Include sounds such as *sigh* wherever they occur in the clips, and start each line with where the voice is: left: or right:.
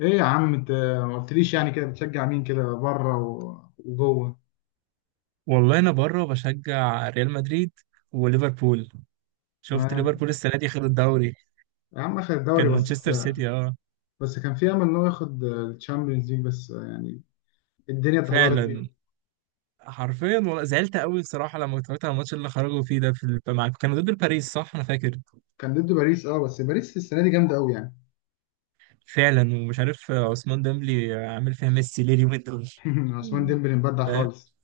left: ايه يا عم انت، ما قلتليش يعني كده بتشجع مين كده بره وجوه؟
right: والله انا بره بشجع ريال مدريد وليفربول. شفت
left: تمام.
right: ليفربول السنه دي خد الدوري.
left: يا عم اخد الدوري
right: كان
left: بس.
right: مانشستر سيتي
left: بس كان في امل ان هو ياخد الشامبيونز ليج، بس يعني الدنيا اتدهورت
right: فعلا،
left: بيهم.
right: حرفيا والله زعلت قوي بصراحه لما اتفرجت على الماتش اللي خرجوا فيه ده كانوا ضد باريس، صح انا فاكر.
left: كان ضد باريس اه، بس باريس السنه دي جامده قوي يعني.
right: فعلا، ومش عارف عثمان ديمبلي عامل فيها ميسي ليه اليومين دول.
left: *laughs* عثمان ديمبلي مبدع
right: فاهم؟
left: خالص.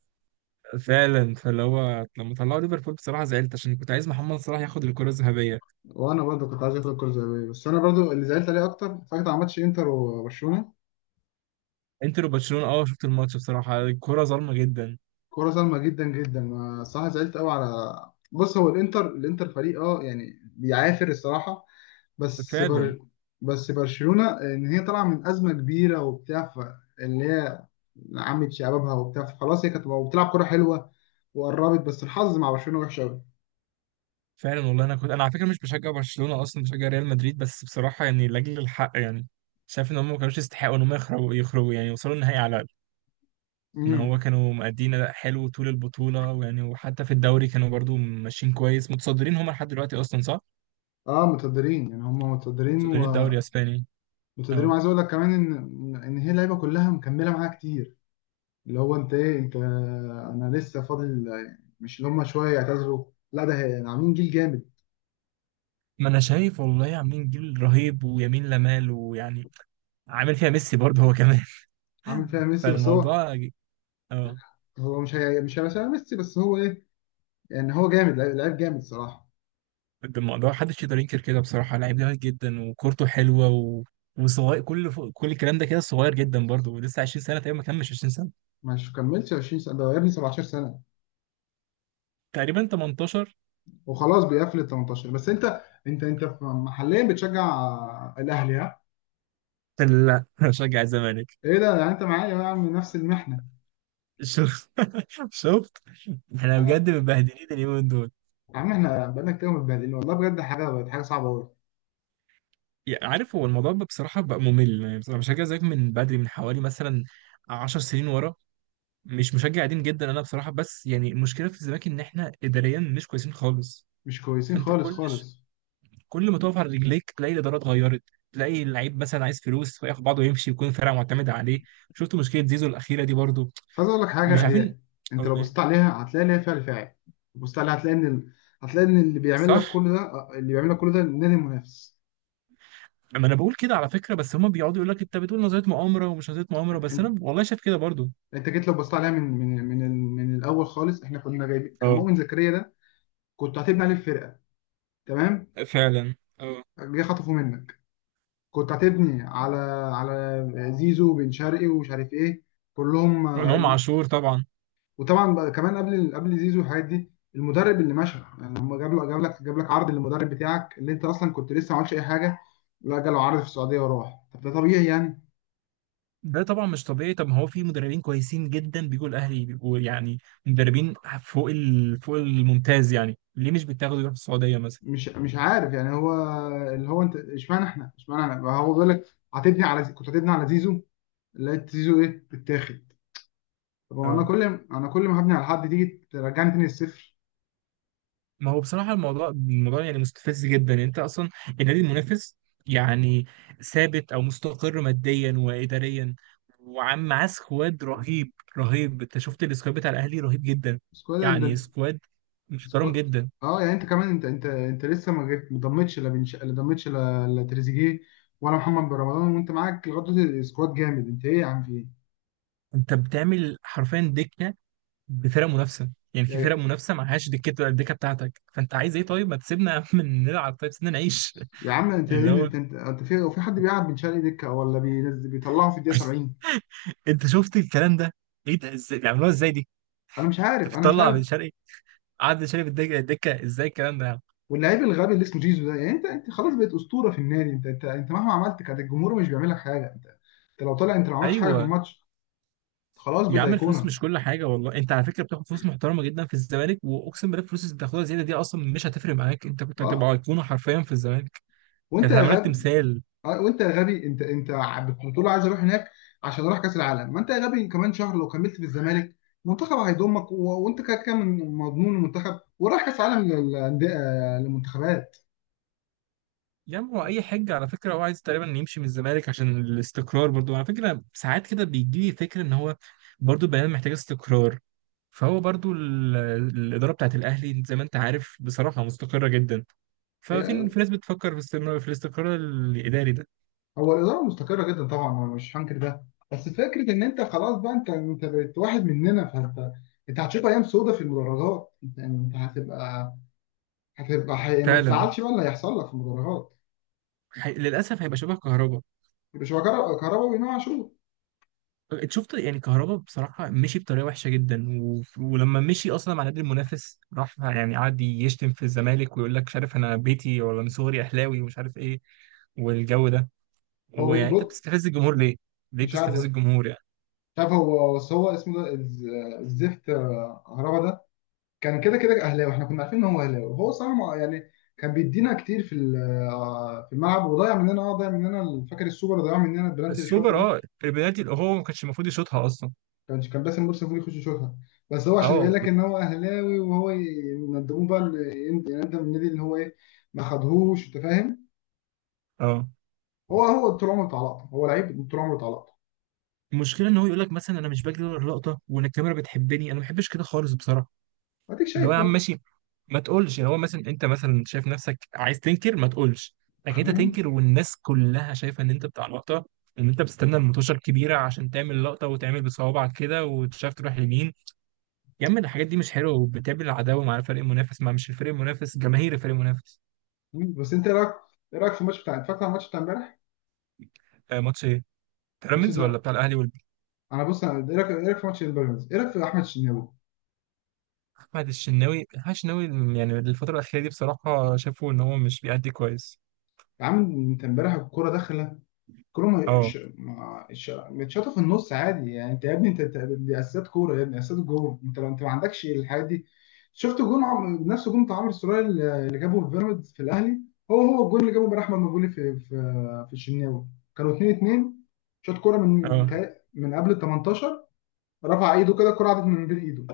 right: فعلا، فاللي هو لما طلعوا ليفربول بصراحه زعلت عشان كنت عايز محمد صلاح ياخد الكره الذهبيه.
left: وانا برضو كنت عايز اخد الكره الذهبيه، بس انا برضو اللي زعلت عليه اكتر فاكر على ماتش انتر وبرشلونه.
right: انتر وبرشلونه، اه شفت الماتش بصراحه الكره ظالمه جدا.
left: كوره ظالمه جدا جدا، ما صح؟ زعلت قوي على... بص، هو الانتر فريق يعني بيعافر الصراحه. بس
right: فعلا.
left: بر... بس برشلونة ان هي طالعة من أزمة كبيرة وبتاع اللي هي عمت شبابها وبتاع، فخلاص هي كانت بتلعب كرة حلوة. وقربت، بس الحظ مع برشلونة وحش قوي.
right: فعلا والله انا كنت، انا على فكره مش بشجع برشلونه اصلا، بشجع ريال مدريد، بس بصراحه يعني لاجل الحق يعني شايف ان هم ما كانوش يستحقوا ان هم يخرجوا يعني، وصلوا النهائي على الاقل. ان هو
left: امم.
right: كانوا مأدين اداء حلو طول البطوله، ويعني وحتى في الدوري كانوا برضو ماشيين كويس، متصدرين هم لحد دلوقتي اصلا صح؟
left: اه متقدرين يعني، هم متقدرين
right: متصدرين الدوري
left: ومتقدرين.
right: الاسباني. اه.
left: وعايز اقول لك كمان ان هي اللعيبه كلها مكمله معاها كتير. اللي هو انت ايه، انت انا لسه فاضل. مش اللي هم شويه يعتذروا. لا ده عاملين جيل جامد.
right: ما انا شايف والله عاملين جيل رهيب ويمين لمال، ويعني عامل فيها ميسي برضه هو كمان.
left: عامل فيها
right: *laughs*
left: ميسي بس هو.
right: فالموضوع اه
left: هو مش هي مش هيبقى شبه ميسي بس هو ايه. يعني هو جامد، لعيب لعيب جامد صراحه.
right: الموضوع محدش يقدر ينكر كده بصراحة، لعيب جامد جدا وكورته حلوة وصغير، كل الكلام ده كده صغير جدا برضه، ولسه 20 سنة تقريبا، ما كملش 20 سنة،
left: مش كملتش 20 سنه، ده يا ابني 17 سنه.
right: تقريبا 18.
left: وخلاص بيقفل ال 18. بس انت، انت محليا بتشجع الاهلي، ها؟
right: لا، *laughs* أنا بشجع الزمالك.
left: ايه ده؟ يعني انت معايا يا عم نفس المحنه.
right: شوف، *laughs* شفت. احنا بجد
left: انا...
right: متبهدلين اليومين دول.
left: يا عم احنا بقالنا كتير متبهدلين والله بجد، حاجه بقت حاجه صعبه قوي.
right: يعني عارف، هو الموضوع بقى بصراحة بقى ممل. يعني بصراحة بشجع الزمالك من بدري، من حوالي مثلا 10 سنين ورا، مش مشجع قديم جدا انا بصراحة. بس يعني المشكلة في الزمالك ان احنا اداريا مش كويسين خالص.
left: مش كويسين
right: فانت
left: خالص
right: كل
left: خالص.
right: كل ما تقف على رجليك تلاقي الاداره اتغيرت، تلاقي اللعيب مثلا عايز فلوس فياخد بعضه ويمشي، يكون الفرقه معتمده عليه. شفت مشكله زيزو الاخيره دي برضو؟
left: بس عايز اقول لك
right: مش
left: حاجه
right: عارفين.
left: هي، انت
right: اقول
left: لو
right: ايه؟
left: بصيت عليها هتلاقي ليها فعل فاعل. بصيت عليها هتلاقي ان هتلاقي ان
right: صح.
left: اللي بيعمل لك كل ده النادي المنافس.
right: اما انا بقول كده على فكره، بس هما بيقعدوا يقول لك انت بتقول نظريه مؤامره ومش نظريه مؤامره، بس
left: انت
right: انا والله شايف كده برضو.
left: انت جيت لو بصيت عليها من الاول خالص، احنا كنا جايبين كان
right: اه.
left: مؤمن زكريا ده. كنت هتبني عليه الفرقه، تمام.
right: فعلا اه.
left: جه خطفه منك. كنت هتبني على زيزو بن شرقي ومش عارف ايه، كلهم.
right: وامام عاشور طبعا.
left: وطبعا بقى كمان قبل زيزو والحاجات دي، المدرب اللي مشى يعني، هم جاب لك عرض للمدرب بتاعك اللي انت اصلا كنت لسه ما عملتش اي حاجه. لا، جاله عرض في السعوديه وراح، طب ده طبيعي يعني؟
right: ده طبعا مش طبيعي، طب ما هو في مدربين كويسين جدا بيجوا الاهلي بيبقوا يعني مدربين فوق الممتاز، يعني ليه مش بيتاخدوا يروحوا السعوديه مثلا؟
left: مش عارف يعني هو... اللي هو انت اشمعنى احنا بقى. هو بيقول لك كنت هتبني على زيزو، لقيت زيزو ايه، بتاخد. طب هو انا
right: اه.
left: كل انا كل ما هبني على حد تيجي ترجعني تاني الصفر.
right: ما هو بصراحة الموضوع، الموضوع يعني مستفز جدا. يعني انت اصلا النادي المنافس يعني ثابت او مستقر ماديا واداريا، وعم معاه سكواد رهيب رهيب. انت شفت السكواد بتاع الاهلي، رهيب جدا.
left: بس كده
right: يعني
left: ده.
right: سكواد محترم
left: سكو...
right: جدا.
left: اه يعني انت كمان انت لسه ما ضمتش لا ضمتش لا تريزيجيه، ولا محمد بن رمضان. وانت معاك لغايه دلوقتي سكواد جامد، انت ايه يا عم، في ايه؟
right: انت بتعمل حرفيا دكة بفرق منافسة، يعني في فرق
left: يا
right: منافسة معهاش دكة الدكة بتاعتك، فانت عايز ايه؟ طيب ما تسيبنا *laughs* يا عم نلعب، طيب سيبنا نعيش.
left: يا عم،
right: *laughs*
left: انت
right: اللي هو.
left: انت انت, انت في حد بيلعب بن شرقي دكه، ولا بينزل بيطلعه في الدقيقه
right: *laughs*
left: 70؟
right: انت شفت الكلام ده؟ ايه ده، ازاي بيعملوها ازاي دي؟
left: انا مش
right: انت
left: عارف، انا مش
right: بتطلع بن
left: عارف.
right: شرقي، قعد شارب الدكه. الدكه ازاي الكلام ده يا عم؟
left: واللعيب الغبي اللي اسمه زيزو ده، يعني انت خلاص بقيت اسطوره في النادي. انت مهما عملت كان الجمهور مش بيعمل لك حاجه. انت لو طلع انت ما عملتش حاجه في
right: ايوه.
left: الماتش، خلاص
right: يا
left: بقيت
right: عم الفلوس مش
left: ايقونه.
right: كل حاجه والله، انت على فكره بتاخد فلوس محترمه جدا في الزمالك، واقسم بالله الفلوس اللي بتاخدها زياده دي اصلا مش هتفرق معاك، انت كنت
left: اه
right: هتبقى ايقونه حرفيا في الزمالك.
left: وانت
right: كانت
left: يا
right: هتعمل لك
left: غبي.
right: تمثال.
left: وانت يا غبي، انت بتقول له عايز اروح هناك عشان اروح كاس العالم. ما انت يا غبي، كمان شهر لو كملت في الزمالك المنتخب هيضمك، وانت كده كده مضمون المنتخب، ورايح كاس عالم للمنتخبات.
right: يا عم هو اي حاجه، على فكره هو عايز تقريبا يمشي من الزمالك عشان الاستقرار برضو. على فكره ساعات كده بيجي لي فكره ان هو برضو البيان محتاج استقرار، فهو برضو الاداره بتاعت الاهلي زي ما انت عارف بصراحه مستقره جدا، ففي
left: آه،
right: في ناس بتفكر في استمرار، في الاستقرار الاداري ده.
left: هو الاداره مستقره جدا طبعا، انا مش هنكر ده. بس فكره ان انت خلاص بقى، انت بقيت واحد مننا، فانت انت هتشوف ايام سودة في المدرجات. انت هتبقى... ما
right: فعلا.
left: تزعلش بقى اللي هيحصل لك في المدرجات.
right: للاسف هيبقى شبه كهربا.
left: مش هو كهرباء، كهرباء وامام عاشور.
right: انت شفت يعني، كهربا بصراحه مشي بطريقه وحشه جدا ولما مشي اصلا مع نادي المنافس راح يعني قعد يشتم في الزمالك ويقول لك مش عارف انا بيتي ولا من صغري اهلاوي ومش عارف ايه، والجو ده. ويعني انت
left: بص،
right: بتستفز الجمهور ليه؟ ليه
left: مش
right: بتستفز
left: عارف.
right: الجمهور يعني؟
left: شايف هو بس هو اسمه ده الزفت هربا ده، كان كده كده اهلاوي، احنا كنا عارفين ان هو اهلاوي. وهو صراحه يعني كان بيدينا كتير في ال- آه، في الملعب، وضيع مننا، ضيع مننا فاكر السوبر، ضيع مننا البلانتي اللي شاطه
right: السوبر
left: ده.
right: اه، البنالتي اللي هو ما كانش المفروض يشوطها اصلا.
left: كان باسم مرسي المفروض يخش يشوطها. بس هو عشان يبين
right: اه.
left: لك ان هو اهلاوي، وهو يندموه بقى يندم النادي، اللي هو ايه، ما خدهوش، انت فاهم.
right: اه.
left: هو طول عمره بتاع لقطه، هو لعيب طول عمره بتاع لقطه،
right: المشكله ان هو يقول لك مثلا انا مش بجري ورا اللقطه وان الكاميرا بتحبني، انا ما بحبش كده خالص بصراحه.
left: اديك
right: اللي هو يا
left: شايف
right: عم
left: اهو.
right: ماشي، ما تقولش اللي هو مثلا، انت مثلا شايف نفسك عايز تنكر ما تقولش، لكن انت
left: مم.
right: تنكر والناس كلها شايفه ان انت بتاع لقطه، ان انت بتستنى المطوشه الكبيره عشان تعمل لقطه، وتعمل بصوابعك كده وتشاف تروح يمين. يا عم الحاجات دي مش حلوه، وبتقابل العداوه مع الفريق المنافس، مع مش الفريق المنافس، جماهير الفريق المنافس.
left: مم. بس انت ايه رايك، في الماتش بتاع، اتفرجت على الماتش بتاع امبارح؟
right: آه، ماتش ايه؟
left: ماتش...
right: بيراميدز ولا بتاع الاهلي
left: انا بص، انا ايه رايك، في ماتش البيراميدز، ايه رايك في احمد الشناوي؟
right: احمد الشناوي. احمد الشناوي يعني الفتره الاخيره دي بصراحه شافوا ان هو مش بيأدي كويس.
left: يا عم انت امبارح الكوره داخله، الكوره
right: اه.
left: متشاطه في النص عادي يعني. انت يا ابني، دي اساسات كوره يا ابني، اساسات جول. انت لو ما عندكش الحاجات دي، شفت جون نفس جون بتاع عمرو السولية اللي جابه في بيراميدز في الاهلي. هو الجون اللي جابه امبارح احمد مجولي في الشناوي. كانوا 2-2، شاط كوره من
right: اه.
left: من قبل ال 18، رفع ايده كده الكوره عدت من بين ايده.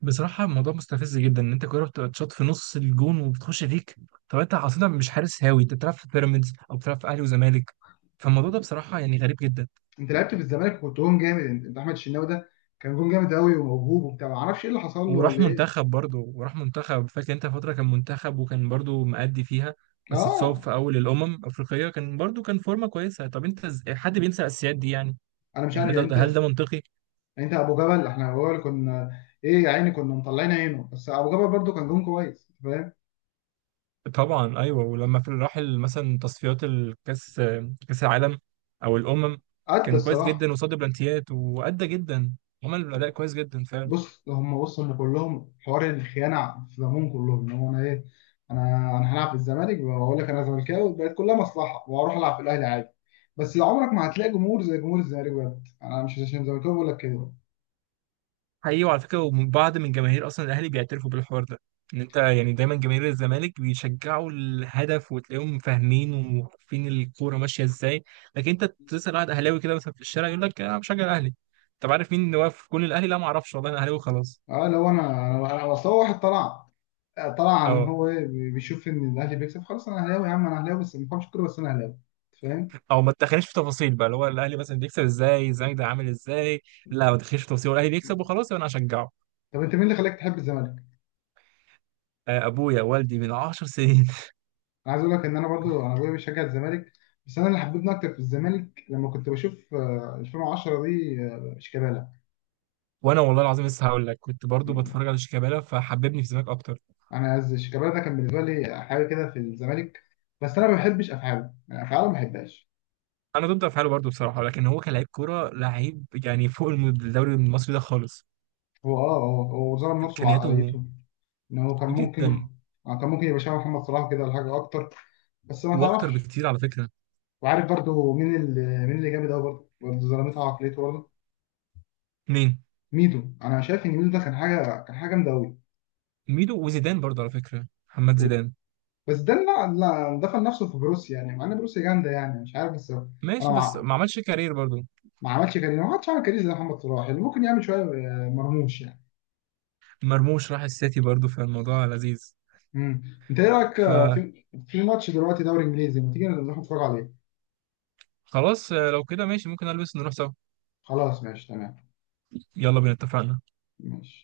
right: بصراحة الموضوع مستفز جدا، ان انت كورة بتتشاط في نص الجون وبتخش فيك. طب انت اصلا مش حارس هاوي، انت بتلعب في بيراميدز او بتلعب في اهلي وزمالك، فالموضوع ده بصراحة يعني غريب جدا.
left: انت لعبت في الزمالك وكنت جون جامد. انت احمد الشناوي ده كان جون جامد قوي وموهوب وبتاع، ما اعرفش ايه اللي حصل له ولا
right: وراح
left: ايه.
right: منتخب برضه، وراح منتخب فاكر انت فترة، كان منتخب وكان برضه مأدي فيها، بس اتصاب
left: اه
right: في اول الامم الافريقية. كان برضه كان فورمة كويسة، طب انت حد بينسى الاساسيات دي يعني؟
left: انا مش
right: يعني هل
left: عارف يعني.
right: ده، هل
left: انت
right: ده منطقي؟
left: يعني، انت ابو جبل، احنا هو اللي كنا، ايه يا عيني، كنا مطلعين عينه، بس ابو جبل برضو كان جون كويس فاهم،
right: طبعا، ايوه ولما في الراحل مثلا تصفيات الكاس، كاس العالم او الامم،
left: قد
right: كان كويس
left: الصراحه.
right: جدا وصد بلانتيات وادى جدا. عمل اداء كويس جدا فعلا.
left: بص، هم وصلوا ان كلهم حوار الخيانه في دمهم كلهم. ان هو انا ايه، انا انا هلعب في الزمالك واقول لك انا زملكاوي، بقت كلها مصلحه، واروح العب في الاهلي عادي. بس لو عمرك ما هتلاقي جمهور زي جمهور الزمالك بجد، انا مش عشان زملكاوي بقول لك كده.
right: حقيقي، وعلى فكره وبعض من جماهير اصلا الاهلي بيعترفوا بالحوار ده، ان انت يعني دايما جماهير الزمالك بيشجعوا الهدف وتلاقيهم فاهمين وعارفين الكوره ماشيه ازاي. لكن انت تسال واحد اهلاوي كده مثلا في الشارع يقول لك انا بشجع الاهلي، طب عارف مين اللي واقف في جون الاهلي؟ لا ما اعرفش، والله انا اهلاوي خلاص.
left: اه، لو اصل هو واحد طلع، طلع ان هو ايه، بيشوف ان الاهلي بيكسب، خلاص انا اهلاوي يا عم، انا اهلاوي بس ما بفهمش كوره، بس انا اهلاوي، أنت فاهم.
right: او ما تدخليش في تفاصيل بقى، اللي هو الاهلي مثلا بيكسب ازاي، زايد عامل ازاي، لا ما تدخليش في تفاصيل، الاهلي بيكسب وخلاص يبقى انا هشجعه.
left: طب انت مين اللي خلاك تحب الزمالك؟
right: آه، ابويا والدي من 10 سنين.
left: انا عايز اقول لك ان انا برضو، انا ابويا بيشجع الزمالك. بس انا اللي حببني اكتر في الزمالك لما كنت بشوف 2010 دي، شيكابالا.
right: *laughs* وانا والله العظيم لسه هقول لك، كنت برضو بتفرج على شيكابالا فحببني في سماك اكتر.
left: شيكابالا ده كان بالنسبه لي حاجه كده في الزمالك. بس انا ما بحبش افعاله، يعني افعاله ما بحبهاش.
right: انا ضد افعاله برضو بصراحه، لكن هو كلاعب كوره لعيب يعني فوق الدوري المصري ده خالص.
left: هو اه هو هو ظلم نفسه
right: امكانياته
left: بعقليته، ان هو كان ممكن...
right: جدا،
left: كان ممكن يبقى شبه محمد صلاح كده، ولا حاجه اكتر، بس ما
right: واكتر
left: تعرفش.
right: بكتير على فكره.
left: وعارف برضو مين اللي... مين اللي جامد قوي برضو، ظلمتها عقليته برضو،
right: مين؟
left: ميدو. انا شايف ان ميدو ده كان حاجه، كان حاجه جامده قوي.
right: ميدو وزيدان برضو على فكره، محمد زيدان.
left: بس ده لا لا، دفن نفسه في بروسيا يعني، مع ان بروسيا جامده يعني، مش عارف بس انا...
right: ماشي بس
left: ما
right: ما عملش كارير برضو.
left: ما عملش كارير، ما حدش عمل كارير زي محمد صلاح، اللي ممكن يعمل شويه مرموش يعني.
right: مرموش راح السيتي برضو، فالموضوع لذيذ.
left: امم. انت ايه رايك في ماتش دلوقتي دوري انجليزي، ما تيجي نروح نتفرج عليه؟
right: خلاص آه، لو كده ماشي، ممكن البس نروح سوا.
left: خلاص ماشي تمام.
right: يلا بينا، اتفقنا.
left: ماشي.